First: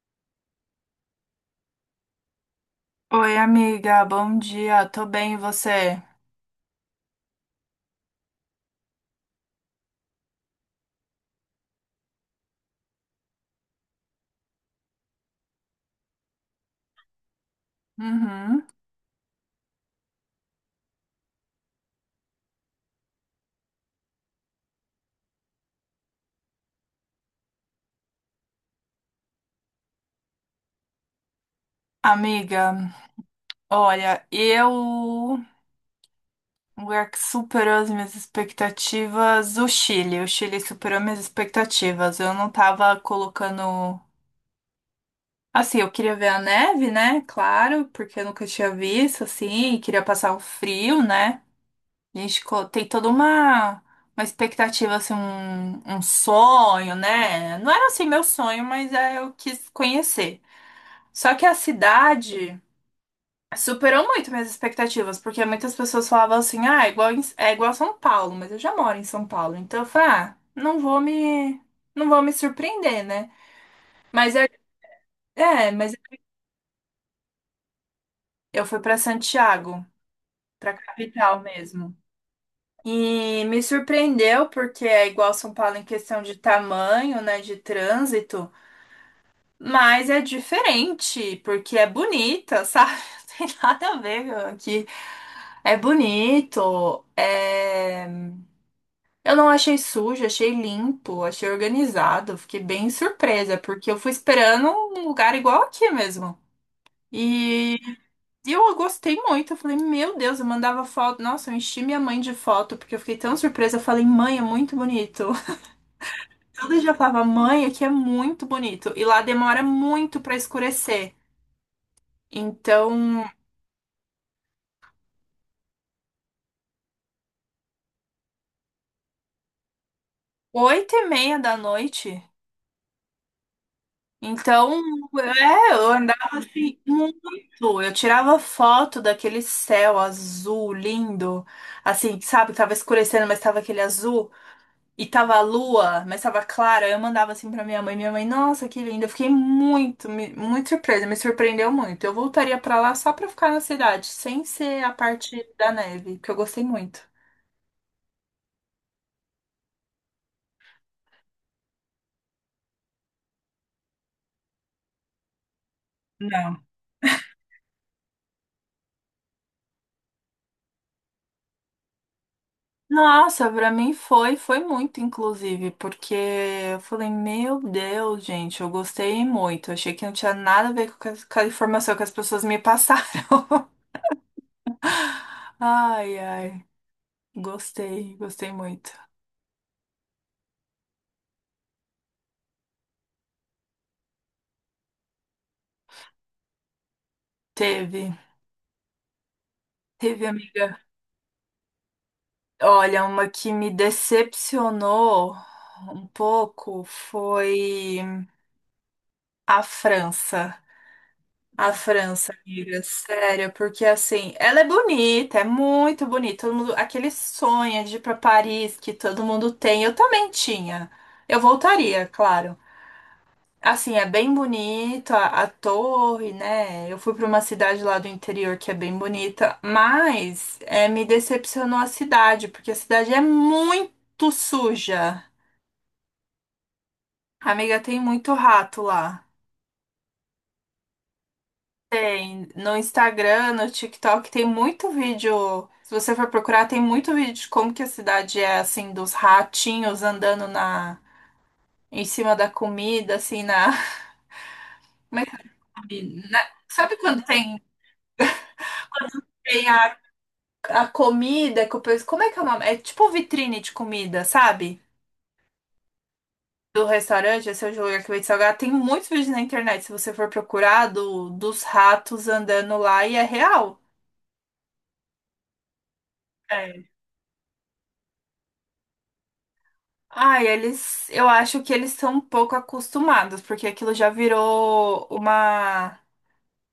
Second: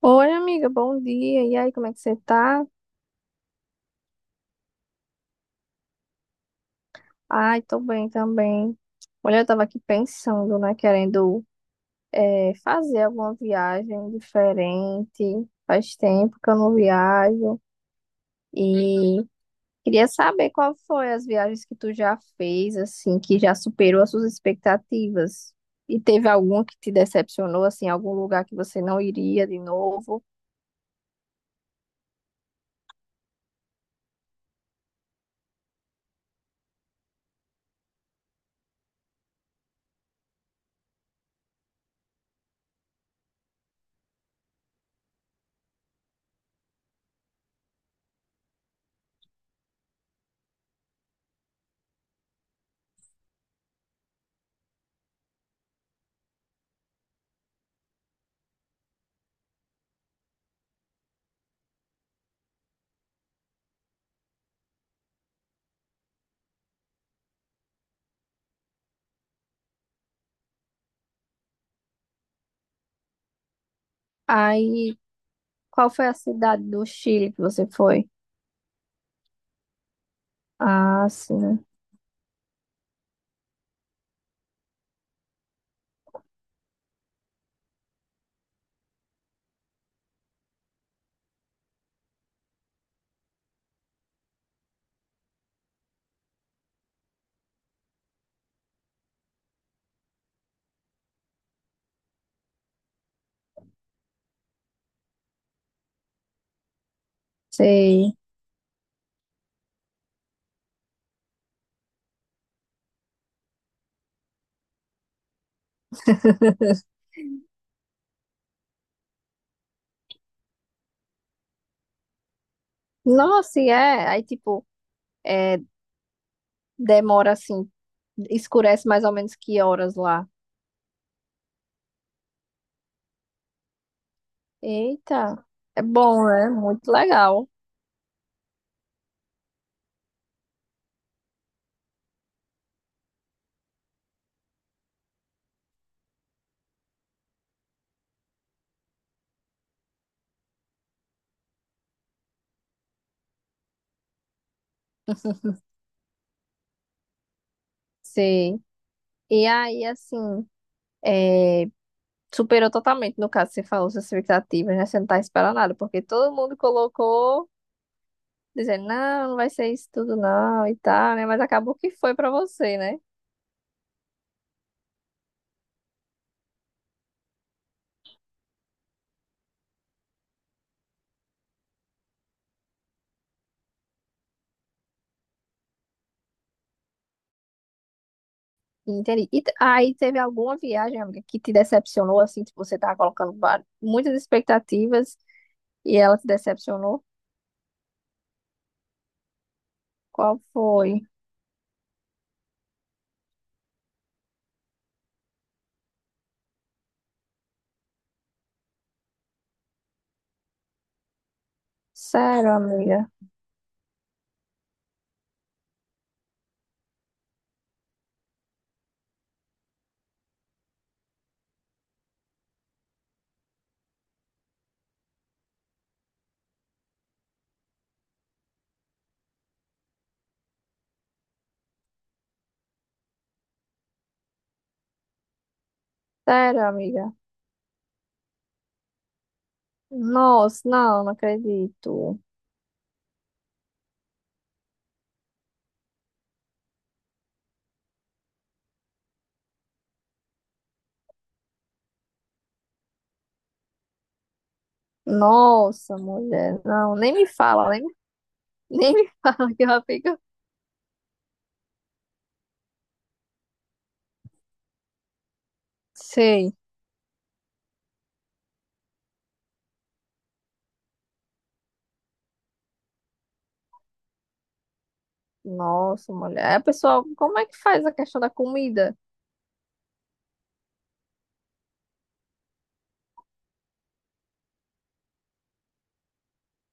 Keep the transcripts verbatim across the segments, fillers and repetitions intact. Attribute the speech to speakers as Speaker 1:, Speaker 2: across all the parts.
Speaker 1: Oi, amiga, bom dia. E aí, como é que você tá?
Speaker 2: Oi, amiga, bom dia. Tô bem, e você?
Speaker 1: Ai, tô bem também. Olha, eu tava aqui pensando, né, querendo eh, fazer alguma viagem diferente. Faz tempo que eu não viajo
Speaker 2: Uhum.
Speaker 1: e queria saber qual foi as viagens que tu já fez, assim, que já superou as suas expectativas. E teve alguma que te decepcionou, assim, algum lugar que você não iria de novo?
Speaker 2: Amiga, olha, eu o lugar que superou as minhas expectativas, o Chile. O Chile superou minhas expectativas. Eu não tava colocando. Assim, eu queria ver a neve, né? Claro, porque eu nunca tinha visto, assim, e queria passar o frio, né? A gente co- tem toda uma, uma expectativa, assim, um, um sonho, né? Não era assim meu sonho, mas é, eu quis conhecer. Só que a cidade superou muito minhas expectativas, porque muitas pessoas falavam assim, ah, é igual, em- é igual a São Paulo, mas eu já moro em São Paulo, então eu falei, ah, não vou me, não vou me surpreender, né? Mas eu,
Speaker 1: Aí,
Speaker 2: é,
Speaker 1: qual
Speaker 2: mas
Speaker 1: foi a cidade do Chile que você foi?
Speaker 2: eu fui pra Santiago, pra
Speaker 1: Ah, sim,
Speaker 2: capital
Speaker 1: né?
Speaker 2: mesmo. E me surpreendeu porque é igual a São Paulo em questão de tamanho, né, de trânsito, mas é diferente, porque é bonita, sabe? Não tem nada a ver aqui. É bonito, é... Eu não achei sujo, achei limpo, achei organizado, fiquei bem surpresa, porque eu fui esperando um lugar igual aqui mesmo. E
Speaker 1: Sei.
Speaker 2: eu gostei muito, eu falei, meu Deus, eu mandava foto, nossa, eu enchi minha mãe de foto, porque eu fiquei tão surpresa, eu falei, mãe, é muito bonito. Todo dia eu falava, mãe, aqui é muito bonito, e lá demora muito pra escurecer. Então,
Speaker 1: Nossa, e é. Aí, tipo, é, demora assim, escurece mais ou menos que horas lá?
Speaker 2: oito e meia da noite. Então,
Speaker 1: Eita,
Speaker 2: é,
Speaker 1: é
Speaker 2: eu
Speaker 1: bom,
Speaker 2: andava
Speaker 1: né?
Speaker 2: assim
Speaker 1: Muito
Speaker 2: muito.
Speaker 1: legal.
Speaker 2: Eu tirava foto daquele céu azul lindo, assim, sabe, que tava escurecendo, mas tava aquele azul, e tava a lua, mas tava clara. Eu mandava assim pra minha mãe, minha mãe, nossa, que linda. Eu fiquei muito, me- muito surpresa, me surpreendeu muito. Eu voltaria pra lá só pra ficar na cidade, sem ser a parte da neve, que eu gostei muito.
Speaker 1: Sim. E aí, assim, é, superou totalmente, no caso, você falou, suas expectativas, né? Você não tá esperando nada, porque todo mundo
Speaker 2: Não.
Speaker 1: colocou, dizendo, não, não vai ser isso tudo, não, e tal, né? Mas acabou que foi pra você, né?
Speaker 2: Nossa, pra mim foi, foi muito, inclusive, porque eu falei, meu Deus, gente, eu gostei muito. Achei que não tinha nada a ver com a, com a informação que as pessoas me passaram. Ai, ai, gostei, gostei muito.
Speaker 1: Entendi. E te- aí teve alguma viagem, amiga, que te decepcionou, assim, tipo, você tava colocando va- muitas expectativas? E ela te decepcionou?
Speaker 2: Teve, teve,
Speaker 1: Qual
Speaker 2: amiga.
Speaker 1: foi?
Speaker 2: Olha, uma que me decepcionou um pouco foi a França. A França,
Speaker 1: Sério,
Speaker 2: amiga,
Speaker 1: amiga?
Speaker 2: sério, porque assim, ela é bonita, é muito bonita. Todo mundo, aquele sonho de ir pra Paris que todo mundo tem, eu também tinha. Eu voltaria, claro. Assim, é bem bonito a, a torre, né? Eu fui pra uma cidade lá do interior que é bem bonita, mas é, me decepcionou a cidade, porque a cidade é muito suja.
Speaker 1: Sério, amiga?
Speaker 2: Amiga, tem muito rato lá.
Speaker 1: Nossa, não, não acredito.
Speaker 2: Tem no Instagram, no TikTok, tem muito vídeo. Se você for procurar, tem muito vídeo de como que a cidade é assim, dos ratinhos andando na em cima da comida, assim, na. Como é que é?
Speaker 1: Nossa,
Speaker 2: O Na-
Speaker 1: mulher, não,
Speaker 2: Sabe
Speaker 1: nem
Speaker 2: quando
Speaker 1: me
Speaker 2: tem,
Speaker 1: fala, nem, nem me fala que
Speaker 2: tem
Speaker 1: ela
Speaker 2: a,
Speaker 1: fica.
Speaker 2: a comida que o pessoal. Como é que é o nome? É tipo vitrine de comida, sabe?
Speaker 1: Sei.
Speaker 2: Do restaurante, esse é o lugar que vende salgado. Tem muitos vídeos na internet, se você for procurar, do, dos ratos andando lá e é real.
Speaker 1: Nossa, mulher. É,
Speaker 2: É.
Speaker 1: pessoal, como é que faz a questão da comida?
Speaker 2: Ai, eles, eu acho que eles são um pouco acostumados, porque aquilo já virou uma,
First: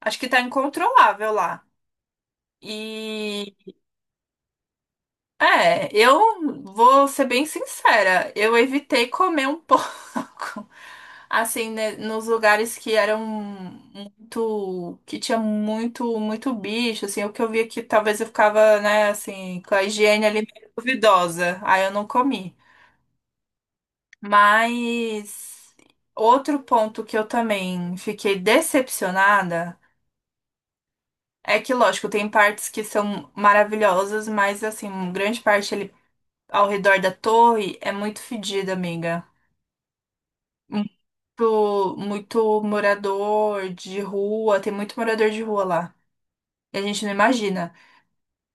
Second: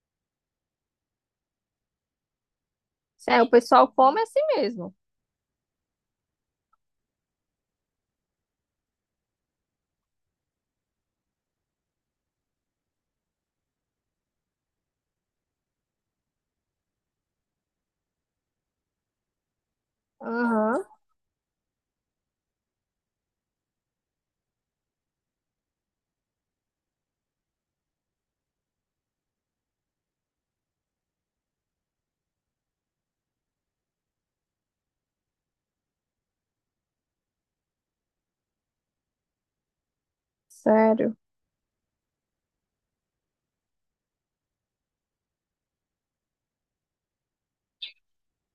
Speaker 2: acho que tá incontrolável lá.
Speaker 1: É, o
Speaker 2: E
Speaker 1: pessoal come assim mesmo.
Speaker 2: é, eu vou ser bem sincera, eu evitei comer um pouco, assim, né, nos lugares que eram muito, que tinha muito, muito bicho, assim, o que eu via que talvez eu ficava, né, assim, com a higiene ali meio
Speaker 1: Aham,
Speaker 2: duvidosa. Aí eu não comi. Mas outro ponto que eu também fiquei decepcionada é que, lógico, tem partes que são maravilhosas, mas assim, grande parte ali ao redor da torre é muito fedida, amiga.
Speaker 1: sério.
Speaker 2: Muito, muito morador de rua, tem muito morador de rua lá. E a gente não imagina.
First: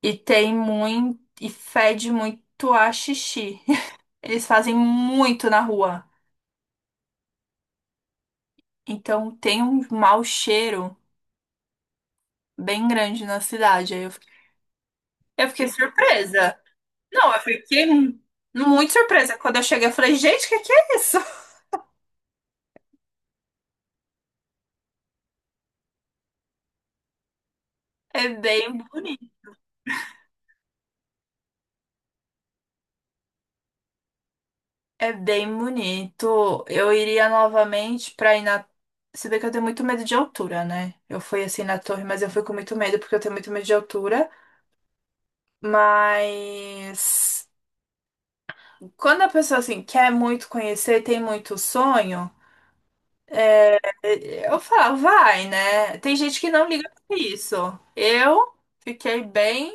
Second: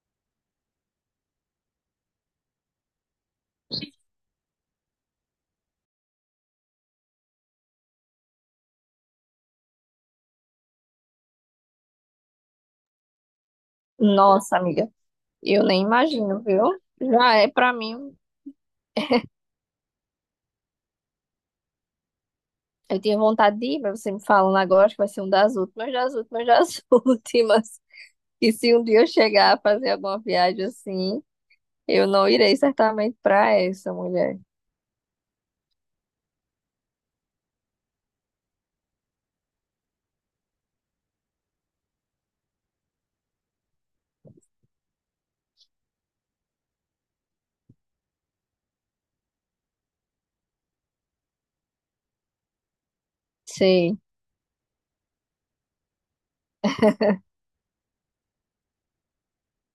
Speaker 2: E tem muito, e fede muito a xixi. Eles fazem muito na rua. Então tem um mau cheiro bem grande na cidade. Aí eu
Speaker 1: Nossa, amiga,
Speaker 2: Eu
Speaker 1: eu
Speaker 2: fiquei
Speaker 1: nem imagino,
Speaker 2: surpresa.
Speaker 1: viu?
Speaker 2: Não,
Speaker 1: Já
Speaker 2: eu
Speaker 1: é pra
Speaker 2: fiquei
Speaker 1: mim.
Speaker 2: mu- muito surpresa. Quando eu cheguei, eu falei, gente, o que que é isso?
Speaker 1: Eu tinha vontade de ir, mas você me falando agora, acho que vai ser um das últimas, das últimas, das últimas.
Speaker 2: É
Speaker 1: E se
Speaker 2: bem
Speaker 1: um dia eu
Speaker 2: bonito.
Speaker 1: chegar a fazer alguma viagem assim, eu não irei certamente para essa mulher.
Speaker 2: É bem bonito. Eu iria novamente pra ir na. Se bem que eu tenho muito medo de altura, né? Eu fui assim na torre, mas eu fui com muito medo porque eu tenho muito medo de altura. Mas quando a pessoa assim quer muito conhecer, tem muito sonho.
Speaker 1: Sim.
Speaker 2: Eu falo, vai, né? Tem gente que não liga pra isso. Eu fiquei bem.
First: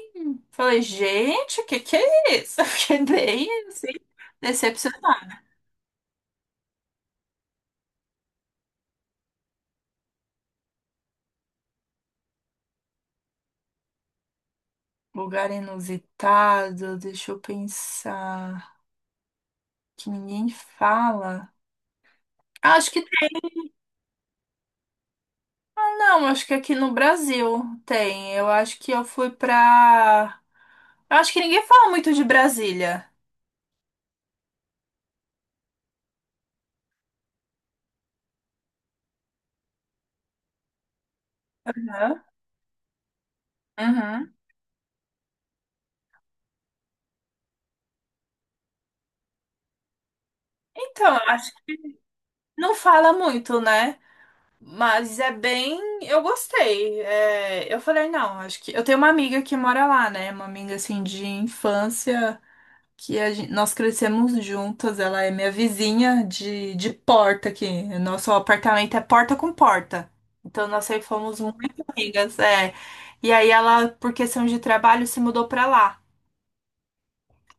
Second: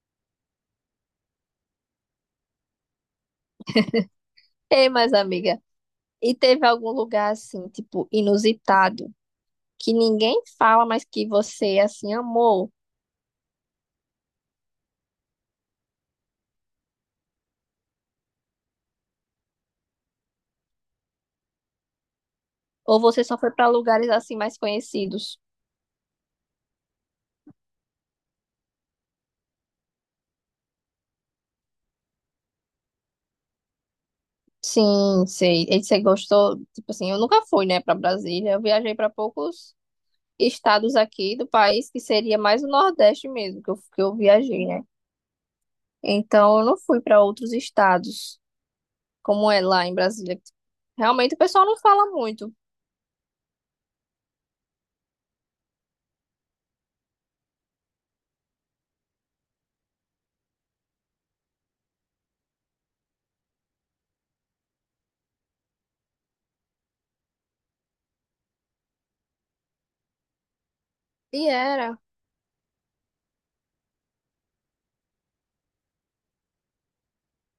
Speaker 2: Falei, gente, o que que é isso? Eu fiquei bem assim,
Speaker 1: Ei, mas
Speaker 2: decepcionada.
Speaker 1: amiga, e teve algum lugar assim, tipo, inusitado, que ninguém fala, mas que você assim amou?
Speaker 2: Lugar inusitado, deixa eu pensar. Que ninguém fala. Acho
Speaker 1: Ou
Speaker 2: que
Speaker 1: você só foi para lugares assim mais conhecidos?
Speaker 2: não, não, acho que aqui no Brasil tem. Eu acho que eu fui pra. Eu acho que ninguém fala muito de Brasília.
Speaker 1: Sim, sei. E você gostou? Tipo assim, eu nunca fui, né, para Brasília. Eu viajei para poucos estados aqui do país, que
Speaker 2: Né?
Speaker 1: seria mais o Nordeste mesmo, que eu, que eu
Speaker 2: Uhum.
Speaker 1: viajei, né? Então, eu não fui para outros estados. Como é lá em Brasília?
Speaker 2: Então, eu
Speaker 1: Realmente o
Speaker 2: acho
Speaker 1: pessoal não
Speaker 2: que
Speaker 1: fala muito.
Speaker 2: não fala muito, né? Mas é bem. Eu gostei. É, eu falei, não, acho que. Eu tenho uma amiga que mora lá, né? Uma amiga assim de infância, que a gen- nós crescemos juntas. Ela é minha vizinha de, de porta aqui. Nosso apartamento é porta com porta. Então nós sempre fomos
Speaker 1: E
Speaker 2: muito
Speaker 1: era.
Speaker 2: amigas. É. E aí ela, por questão de trabalho, se mudou pra lá.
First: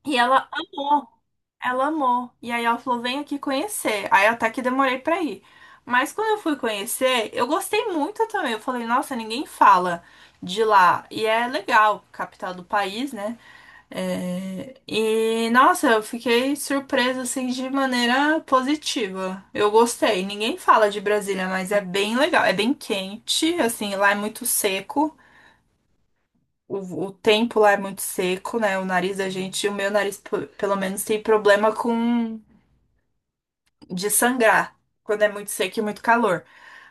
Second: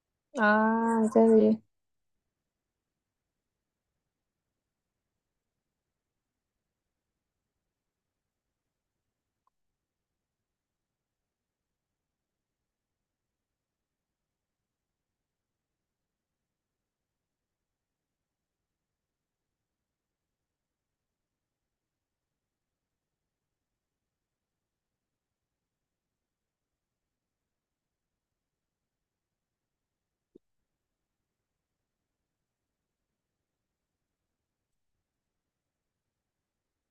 Speaker 2: E ela
Speaker 1: Ah,
Speaker 2: amou
Speaker 1: entendi.
Speaker 2: Ela amou. E aí ela falou: vem aqui conhecer. Aí até que demorei pra ir. Mas quando eu fui conhecer, eu gostei muito também. Eu falei: nossa, ninguém fala de lá. E é legal, capital do país, né? É, e nossa, eu fiquei surpresa assim de maneira positiva. Eu gostei. Ninguém fala de Brasília, mas é bem legal. É bem quente, assim, lá é muito seco. O, o tempo lá é muito seco, né? O nariz da gente, o meu nariz, p- pelo menos, tem problema com de sangrar quando é muito seco e muito calor.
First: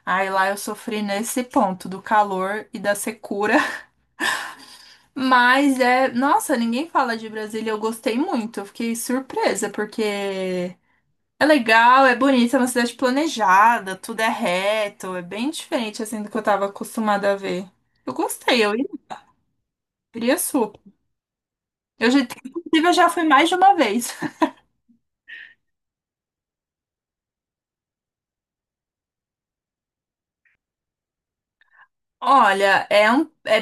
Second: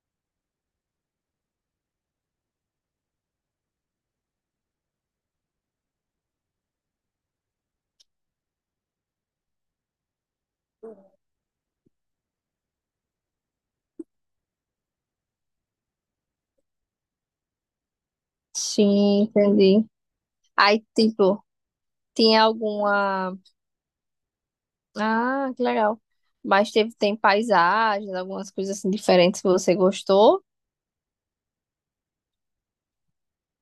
Speaker 2: Aí lá eu sofri nesse ponto do calor e da secura. Mas é, nossa, ninguém fala de Brasília. Eu gostei muito, eu fiquei surpresa porque é legal, é bonita, é uma cidade planejada, tudo é reto, é bem diferente assim do que eu tava acostumada a ver. Eu gostei, eu
Speaker 1: Sim, entendi.
Speaker 2: iria super.
Speaker 1: Aí, tipo,
Speaker 2: Eu já,
Speaker 1: tinha
Speaker 2: inclusive, eu já fui
Speaker 1: alguma.
Speaker 2: mais de uma vez.
Speaker 1: Ah, que legal. Mas teve, tem paisagens, algumas coisas assim diferentes que você gostou.
Speaker 2: Olha, é um, é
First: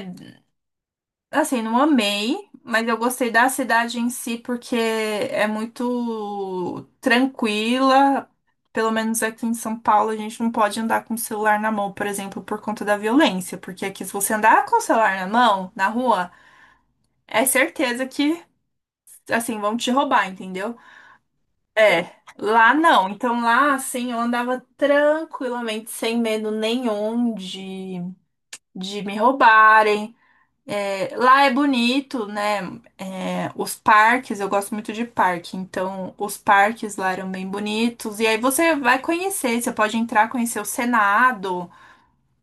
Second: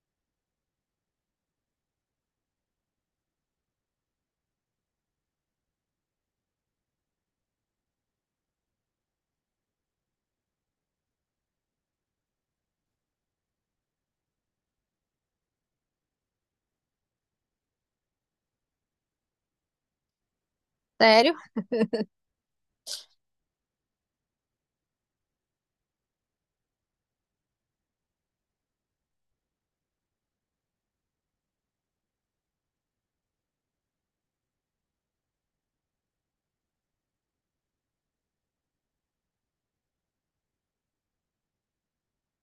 Speaker 2: assim, não amei, mas eu gostei da cidade em si porque é muito tranquila. Pelo menos aqui em São Paulo, a gente não pode andar com o celular na mão, por exemplo, por conta da violência. Porque aqui, se você andar com o celular na mão, na rua, é certeza que, assim, vão te roubar, entendeu?
Speaker 1: Sério?
Speaker 2: É, lá não. Então lá, assim, eu andava tranquilamente, sem medo nenhum de, de me roubarem. É, lá é bonito, né? É, os parques, eu gosto muito de parque, então os parques lá eram bem bonitos. E aí você vai conhecer, você pode entrar, conhecer o Senado,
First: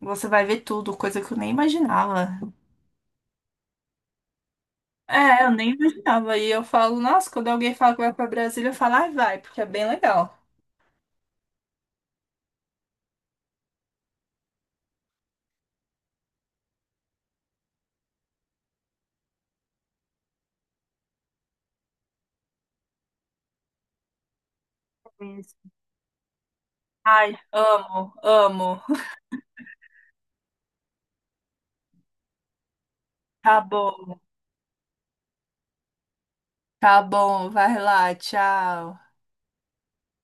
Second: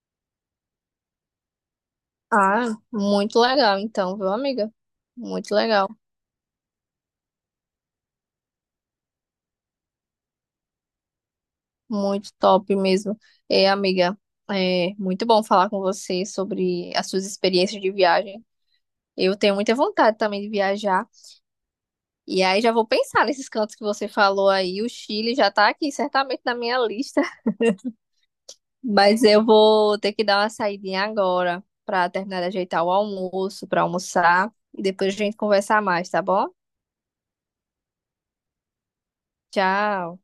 Speaker 2: você vai ver tudo, coisa que eu nem imaginava.
Speaker 1: Ah, muito legal, então, viu, amiga?
Speaker 2: É, eu
Speaker 1: Muito
Speaker 2: nem
Speaker 1: legal.
Speaker 2: imaginava. E eu falo, nossa, quando alguém fala que vai pra Brasília, eu falo, ai, vai, porque é bem legal.
Speaker 1: Muito top mesmo. É, amiga, é muito bom falar com você sobre as suas experiências de viagem. Eu tenho muita vontade também de viajar. E aí já vou pensar nesses cantos que você falou aí. O Chile já tá aqui certamente na minha lista,
Speaker 2: Ai, amo, amo.
Speaker 1: mas eu vou ter que dar uma saidinha agora pra terminar de ajeitar o
Speaker 2: Tá
Speaker 1: almoço, pra
Speaker 2: bom,
Speaker 1: almoçar e depois a gente conversar mais, tá bom?
Speaker 2: tá bom, vai lá, tchau.
Speaker 1: Tchau.